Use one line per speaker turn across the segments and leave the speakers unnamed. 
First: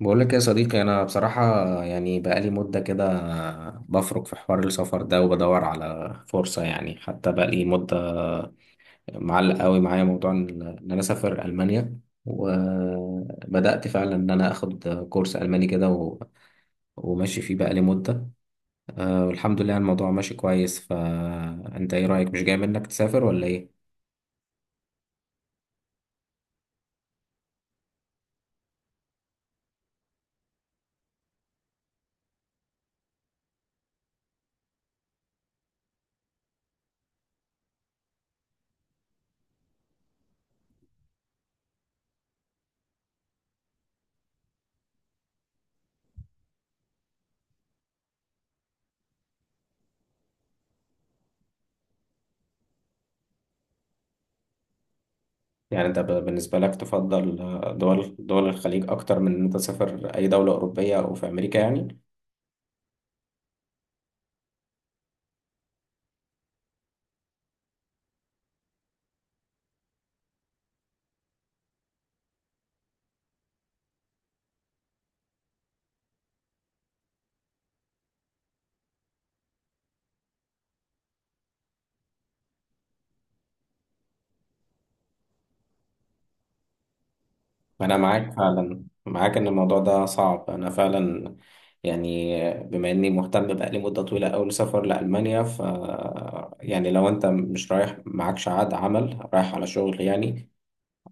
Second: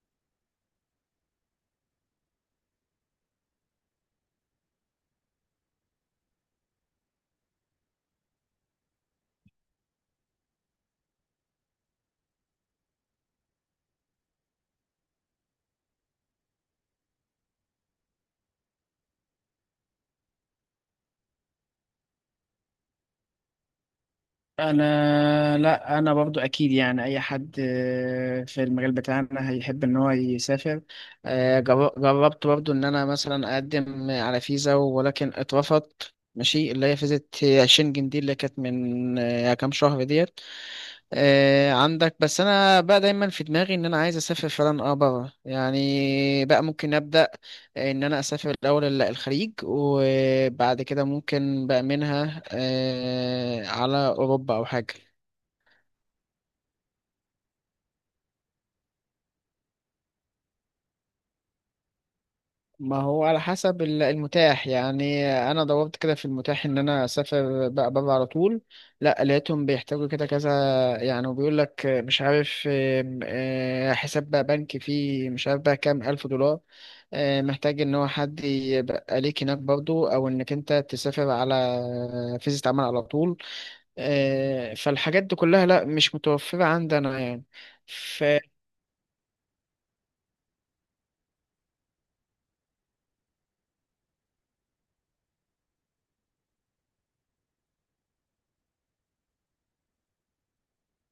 بقول لك يا صديقي، انا بصراحه يعني بقالي مده كده بفرك في حوار السفر ده وبدور على فرصه. يعني حتى بقالي مده معلق قوي معايا موضوع إن انا اسافر المانيا، وبدات فعلا ان انا اخد كورس الماني كده وماشي فيه بقالي مده. آه، والحمد لله الموضوع ماشي كويس. فانت ايه رايك؟ مش جاي منك تسافر ولا ايه؟
انا لا انا برضو اكيد، يعني اي حد، في المجال بتاعنا هيحب ان هو يسافر. جربت برضو ان انا مثلا اقدم على فيزا، ولكن اترفضت. ماشي، اللي هي فيزا شنجن دي اللي كانت من كام شهر ديت. عندك. بس انا بقى دايما في دماغي ان انا عايز اسافر فعلا بره، يعني بقى ممكن ابدا ان انا اسافر الاول الخليج، وبعد كده ممكن بقى منها على اوروبا او حاجه.
يعني انت بالنسبه لك تفضل دول الخليج اكتر من ان انت تسافر اي دوله اوروبيه او في امريكا يعني؟
ما هو على حسب المتاح، يعني انا دورت كده في المتاح ان انا اسافر بقى بره على طول. لا، لقيتهم بيحتاجوا كده كذا، يعني وبيقول لك مش عارف آم، آه، حساب بقى بنكي فيه، مش عارف بقى كام الف دولار. محتاج ان هو حد يبقى ليك هناك برضو، او انك انت تسافر على فيزا عمل على طول. فالحاجات دي كلها لا مش متوفرة عندنا يعني.
أنا معاك فعلا، معاك إن الموضوع ده صعب. أنا فعلا يعني بما إني مهتم بقالي مدة طويلة أوي سفر لألمانيا، ف يعني لو أنت مش رايح معكش عقد عمل، رايح على شغل يعني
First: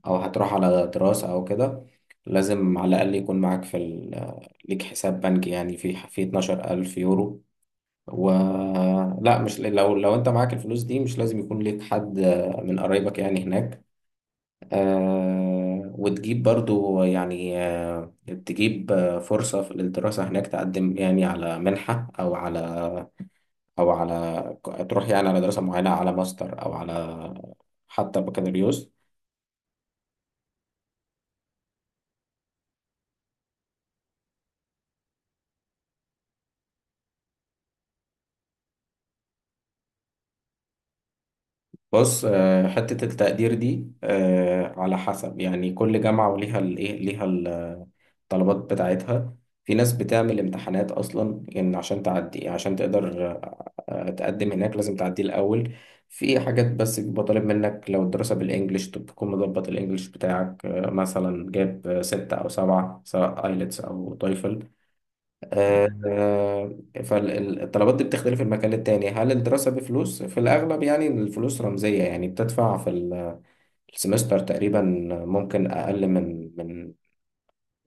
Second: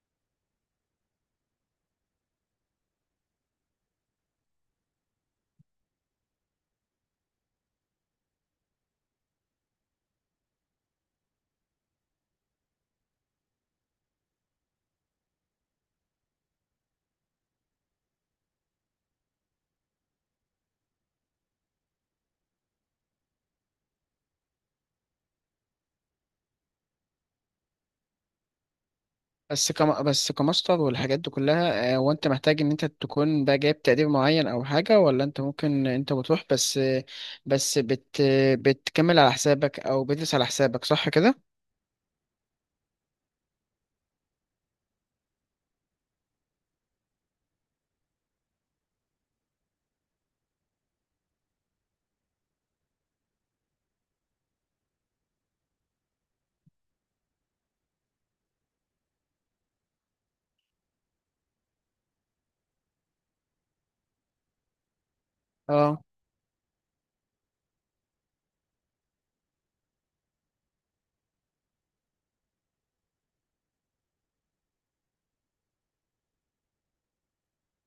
أو هتروح على دراسة أو كده، لازم على الأقل يكون معاك في ال... ليك حساب بنكي يعني في 12,000 يورو. و لا، مش لو لو أنت معاك الفلوس دي مش لازم يكون ليك حد من قرايبك يعني هناك. آه، وتجيب برضو يعني آه تجيب آه فرصة في الدراسة هناك، تقدم يعني على منحة أو على أو على تروح يعني على دراسة معينة على ماستر أو على حتى بكالوريوس.
بس كماستر والحاجات دي كلها، وانت محتاج ان انت تكون بقى جايب تقدير معين او حاجة؟ ولا انت ممكن انت بتروح بس بس بت بتكمل على حسابك او بتدرس على حسابك، صح كده؟
بص، آه حتة التقدير دي آه على حسب، يعني كل جامعة وليها الإيه ليها الطلبات بتاعتها. في ناس بتعمل امتحانات اصلا يعني عشان تعدي، عشان تقدر تقدم هناك لازم تعدي الاول. في حاجات بس بيبقى طالب منك، لو الدراسة بالانجلش تكون مضبط الانجليش بتاعك، مثلا جاب ستة او سبعة، سواء ايلتس او تويفل.
اه.
فالطلبات دي بتختلف من مكان للتاني. هل الدراسة بفلوس؟ في الأغلب يعني الفلوس رمزية، يعني بتدفع في السمستر تقريبا. ممكن أقل من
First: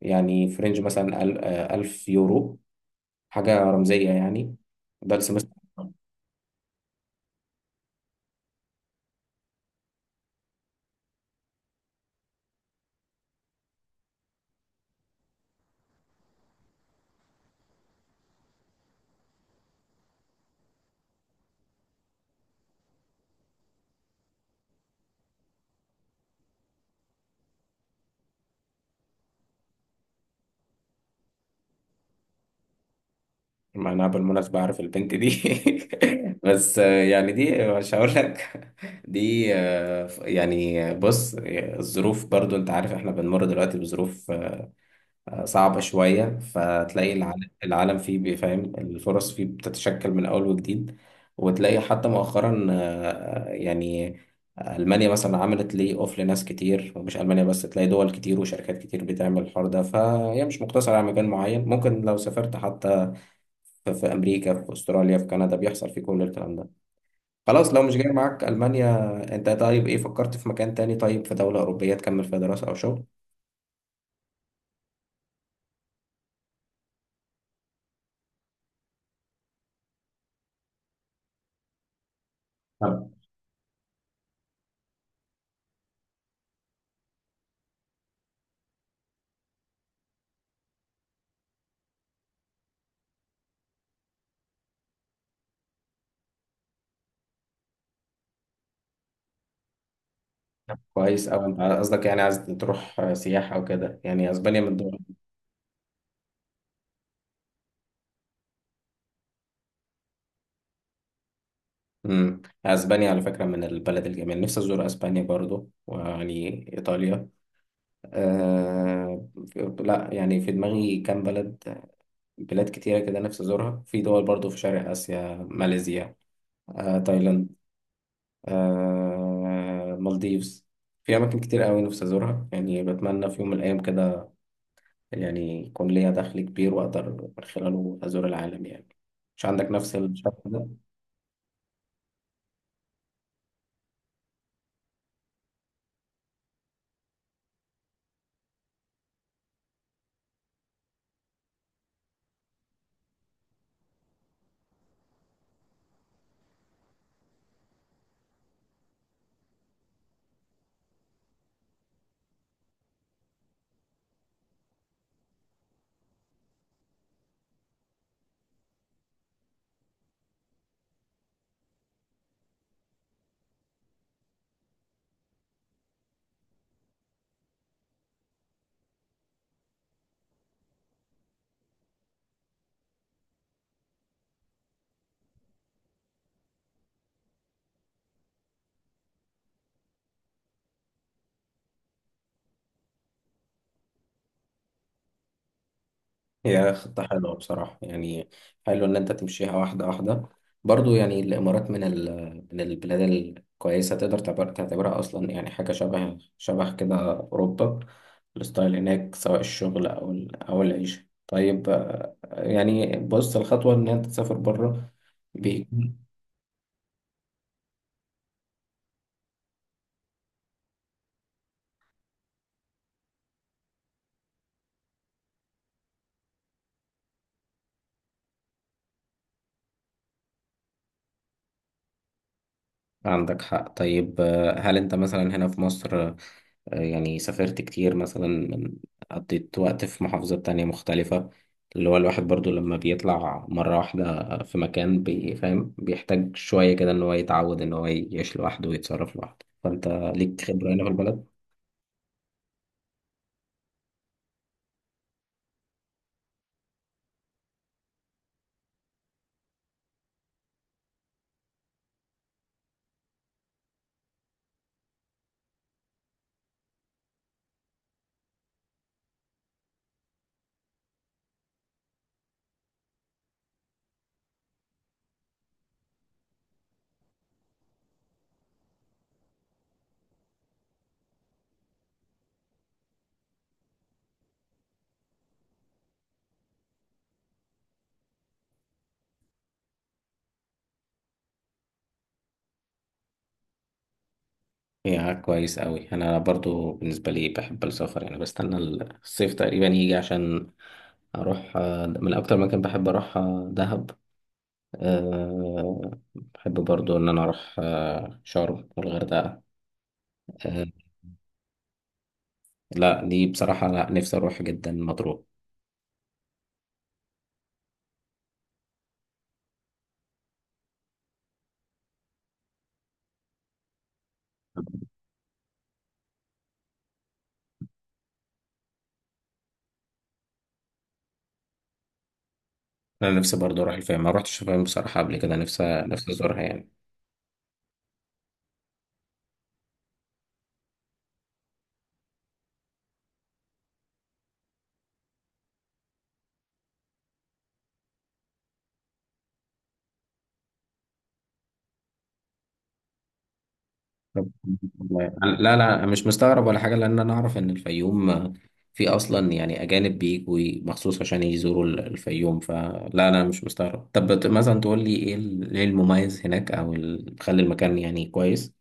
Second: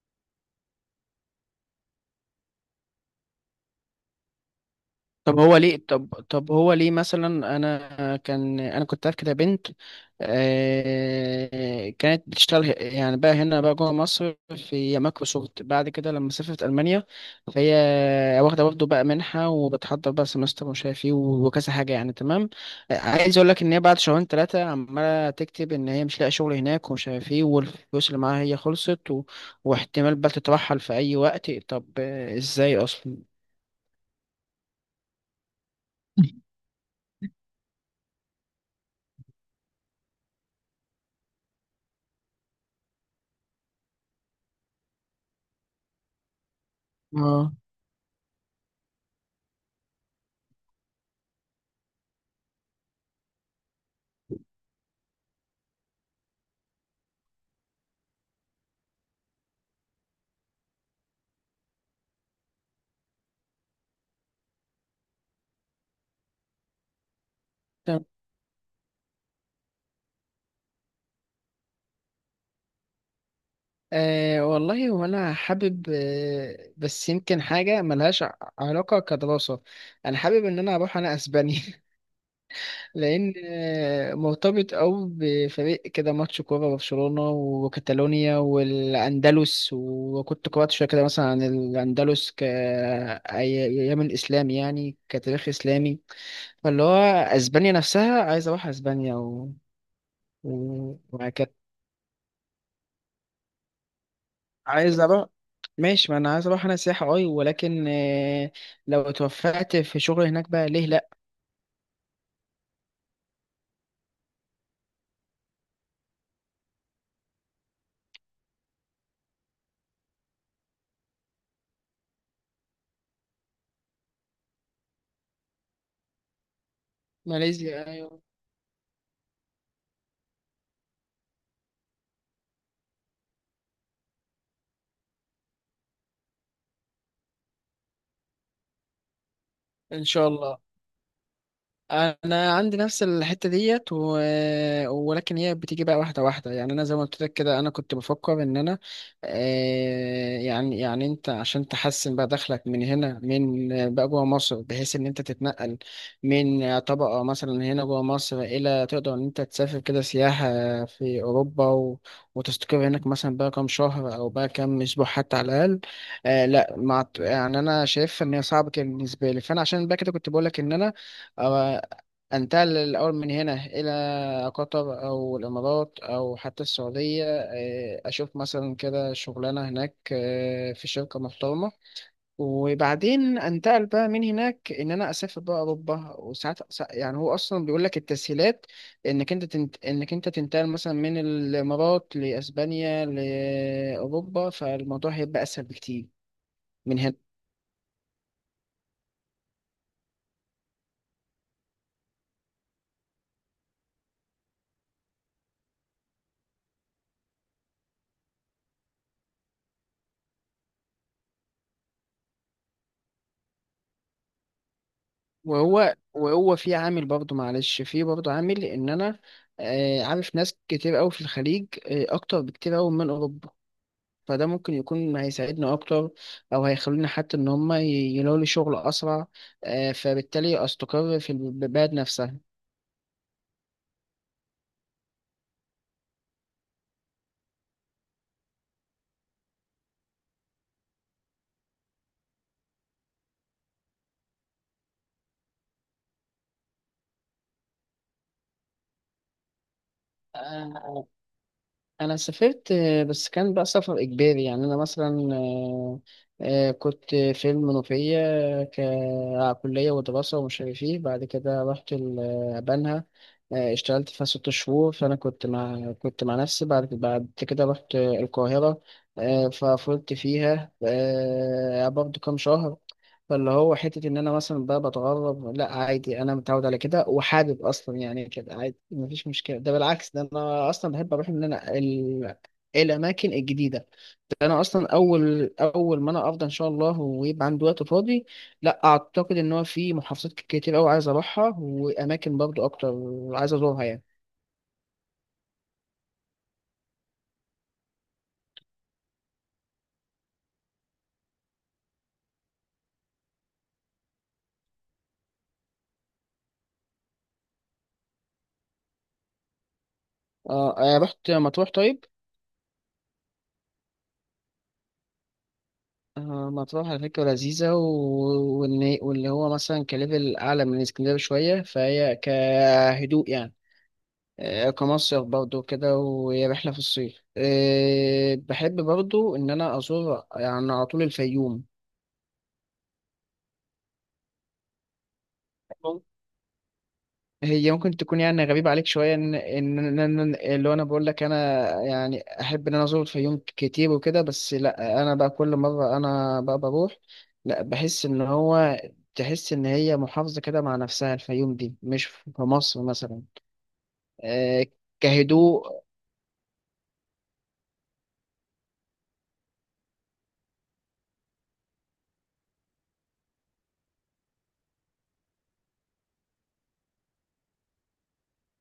يعني في رينج مثلا 1000 يورو، حاجة رمزية يعني. ده
طب
السمستر.
هو ليه، طب هو ليه مثلا؟ انا كنت عارف كده بنت، كانت بتشتغل يعني بقى هنا بقى جوه مصر في مايكروسوفت. بعد كده لما سافرت المانيا، فهي واخده برضه بقى منحه، وبتحضر بقى سمستر ومش عارف ايه وكذا حاجه يعني. تمام، عايز اقول لك ان هي بعد شهرين ثلاثه عماله تكتب ان هي مش لاقي شغل هناك ومش عارف ايه، والفلوس اللي معاها هي خلصت، و... واحتمال بقى تترحل في اي وقت. طب ازاي اصلا؟
أنا بالمناسبة عارف البنت دي بس، يعني دي مش هقول لك. دي يعني بص، الظروف برضو أنت عارف إحنا بنمر دلوقتي بظروف صعبة شوية. فتلاقي
اه.
العالم فيه بيفهم، الفرص فيه بتتشكل من أول وجديد. وتلاقي حتى مؤخرا، يعني ألمانيا مثلا عملت لي أوف لناس كتير، ومش ألمانيا بس، تلاقي دول كتير وشركات كتير بتعمل الحوار ده. فهي مش مقتصرة على مكان معين، ممكن لو سافرت حتى في أمريكا، في أستراليا، في كندا بيحصل في كل الكلام ده. خلاص، لو مش جاي معاك ألمانيا، أنت طيب إيه فكرت في مكان تاني؟ طيب في دولة أوروبية تكمل فيها دراسة أو شغل؟
والله وانا حابب. بس يمكن حاجه ملهاش علاقه كدراسه. انا حابب ان انا اروح انا اسبانيا لان مرتبط او بفريق كده، ماتش كوره، برشلونه وكاتالونيا والاندلس. وكنت قرات شويه كده مثلا عن الاندلس يمن اسلامي، يعني كتاريخ اسلامي، فاللي هو اسبانيا نفسها عايز اروح اسبانيا. و...
كويس أوي.
وهكذا،
أنت قصدك يعني عايز تروح سياحة أو كده يعني؟ أسبانيا من الدول.
عايز اروح. ماشي، ما انا عايز اروح انا سياحة اي، ولكن لو اتوفقت في شغل هناك بقى، ليه لا؟
امم، أسبانيا على فكرة من البلد الجميل، نفسي أزور أسبانيا برضو، ويعني إيطاليا آه... لا يعني في دماغي كام بلد، بلاد كتيرة كده نفسي أزورها. في دول برضو في شرق آسيا، ماليزيا آه... تايلاند
ماليزيا، ايوه.
آه... مالديفز. في أماكن كتير أوي نفسي أزورها يعني، بتمنى في يوم من الأيام كده يعني يكون ليا دخل كبير وأقدر من خلاله أزور العالم يعني. مش عندك نفس
ان شاء
الشرط؟
الله. انا عندي نفس الحته ديت، و... ولكن هي بتيجي بقى واحده واحده يعني. انا زي ما قلت لك كده، انا كنت بفكر ان انا يعني، انت عشان تحسن بقى دخلك من هنا، من بقى جوه مصر، بحيث ان انت تتنقل من طبقه مثلا هنا جوه مصر الى تقدر ان انت تسافر كده سياحه في اوروبا، و... وتستقر هناك مثلا بقى كام شهر او بقى كام اسبوع، حتى على الاقل. آه لا مع... يعني انا شايف ان هي صعبه كده بالنسبه لي، فانا عشان بقى كده كنت بقول لك ان انا آه، انتقل الأول من هنا إلى قطر أو الإمارات أو حتى السعودية. أشوف مثلا كده شغلانة هناك، في شركة محترمة، وبعدين أنتقل بقى من هناك إن أنا أسافر بقى أوروبا. وساعات يعني هو أصلا بيقول لك التسهيلات إنك أنت تنتقل مثلا من الإمارات لأسبانيا لأوروبا، فالموضوع هيبقى أسهل بكتير
هي
من
خطة
هنا.
حلوة بصراحة يعني. حلو إن أنت تمشيها واحدة واحدة. برضو يعني الإمارات من ال... من البلاد الكويسة، تقدر تعتبرها أصلا يعني حاجة شبه كده أوروبا. الستايل هناك سواء الشغل أو ال... أو العيشة طيب. يعني بص الخطوة إن أنت تسافر بره.
وهو في برضه عامل ان انا عارف ناس كتير قوي في الخليج، اكتر بكتير قوي من اوروبا، فده ممكن يكون هيساعدنا اكتر، او هيخلونا حتى ان هم يلاقوا لي شغل اسرع، فبالتالي استقر في البلد نفسها.
عندك حق. طيب، هل انت مثلا هنا في مصر، يعني سافرت كتير مثلا من قضيت وقت في محافظة تانية مختلفة؟ اللي هو الواحد برضو لما بيطلع مرة واحدة في مكان بيفهم بيحتاج شوية كده ان هو يتعود ان هو يعيش لوحده ويتصرف لوحده. فانت ليك خبرة هنا في البلد؟
انا سافرت، بس كان بقى سفر اجباري. يعني انا مثلا كنت في المنوفيه ككليه ودراسه ومش عارف ايه. بعد كده رحت بنها، اشتغلت فيها 6 شهور، فانا كنت مع نفسي. بعد كده رحت القاهره، ففضلت فيها برضه كام شهر. فاللي هو حتة إن أنا مثلا بقى بتغرب، لا عادي، أنا متعود على كده وحابب أصلا يعني كده عادي مفيش مشكلة. ده بالعكس، ده أنا أصلا بحب أروح إن أنا الأماكن الجديدة. ده أنا أصلا أول أول ما أنا أفضى إن شاء الله ويبقى عندي وقت فاضي، لا أعتقد إن هو في محافظات كتير أوي عايز أروحها، وأماكن برضو أكتر عايز أزورها يعني.
يا كويس قوي. انا برضو بالنسبة لي بحب السفر يعني، بستنى الصيف تقريبا يجي عشان اروح. من اكتر مكان بحب اروح دهب. أه، بحب برضو إن أنا أروح شرم والغردقة. أه.
رحت مطروح، طيب.
لا دي بصراحة، لا نفسي أروح جدا مطروح.
مطروح على فكرة لذيذة، واللي هو مثلا كليفل أعلى من اسكندرية شوية، فهي كهدوء يعني، كمصيف برضو كده. وهي رحلة في الصيف، بحب برضو إن أنا أزور يعني على طول الفيوم.
أنا نفسي برضو أروح الفيوم، ما روحتش الفيوم بصراحة قبل كده. نفسي أزورها يعني.
هي ممكن تكون يعني غريبة عليك شوية، اللي هو أنا بقول لك أنا يعني أحب إن أنا أزور الفيوم كتير وكده. بس لأ، أنا بقى كل مرة أنا بقى بروح، لأ، بحس إن هو تحس إن هي محافظة كده مع نفسها، الفيوم دي مش في مصر مثلا.
طب-
آه،
والله. لا
كهدوء.
لا مش مستغرب ولا حاجة، لأن أنا أعرف إن الفيوم في أصلا يعني أجانب بيجوا مخصوص عشان يزوروا الفيوم، فلا لا مش مستغرب. طب مثلا تقول لي إيه إيه المميز هناك أو اللي مخلي المكان يعني كويس؟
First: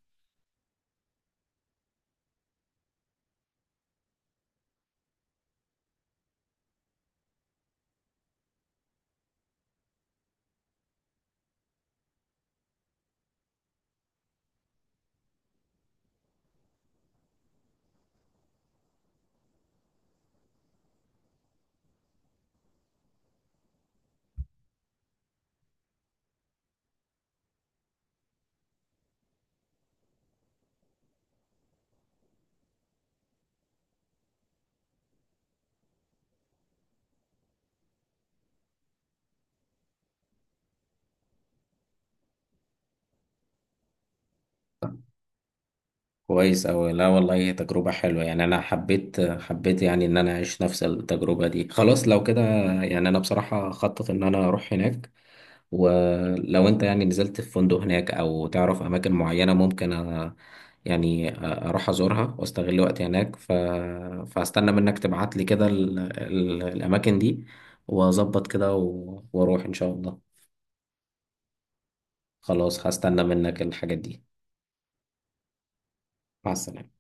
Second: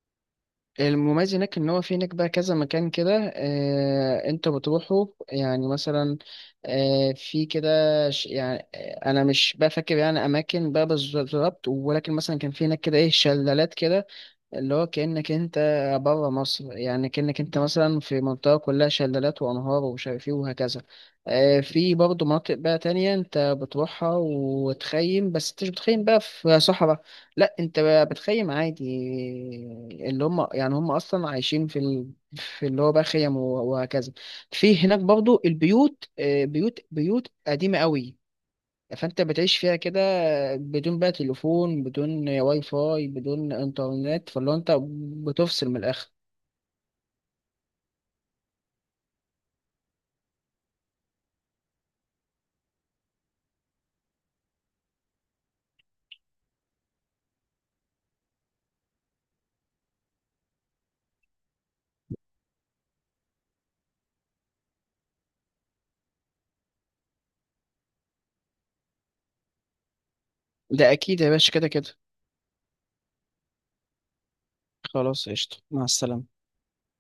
المميز هناك ان هو في هناك بقى كذا مكان كده، انت بتروحه، يعني مثلا في كده. يعني انا مش بقى فاكر يعني اماكن بقى بالظبط، ولكن مثلا كان في هناك كده ايه شلالات كده، اللي هو كأنك انت بره مصر، يعني كأنك انت مثلا في منطقة كلها شلالات وأنهار ومش عارف ايه وهكذا. في برضه مناطق بقى تانية انت بتروحها وتخيم، بس انت مش بتخيم بقى في صحراء، لا انت بقى بتخيم عادي، اللي هم يعني هم أصلا عايشين في اللي هو بقى خيم وهكذا. في هناك برضه البيوت، بيوت قديمة قوي، فانت بتعيش فيها كده بدون بقى تليفون، بدون واي فاي، بدون انترنت، فاللي هو انت بتفصل من الاخر.
كويس أوي. لا والله هي تجربة حلوة يعني، أنا حبيت يعني إن أنا أعيش نفس التجربة دي. خلاص لو كده يعني أنا بصراحة خطط إن أنا أروح هناك. ولو أنت يعني نزلت في فندق هناك أو تعرف أماكن معينة، ممكن أ... يعني أروح أزورها وأستغل وقتي هناك ف... فأستنى منك تبعت لي كده ال... ال... الأماكن دي، وأظبط كده و... وأروح إن شاء الله.
ده اكيد يا باشا، كده كده.
خلاص هستنى منك الحاجات دي.
خلاص، قشطة. مع السلامة.
مع السلامة.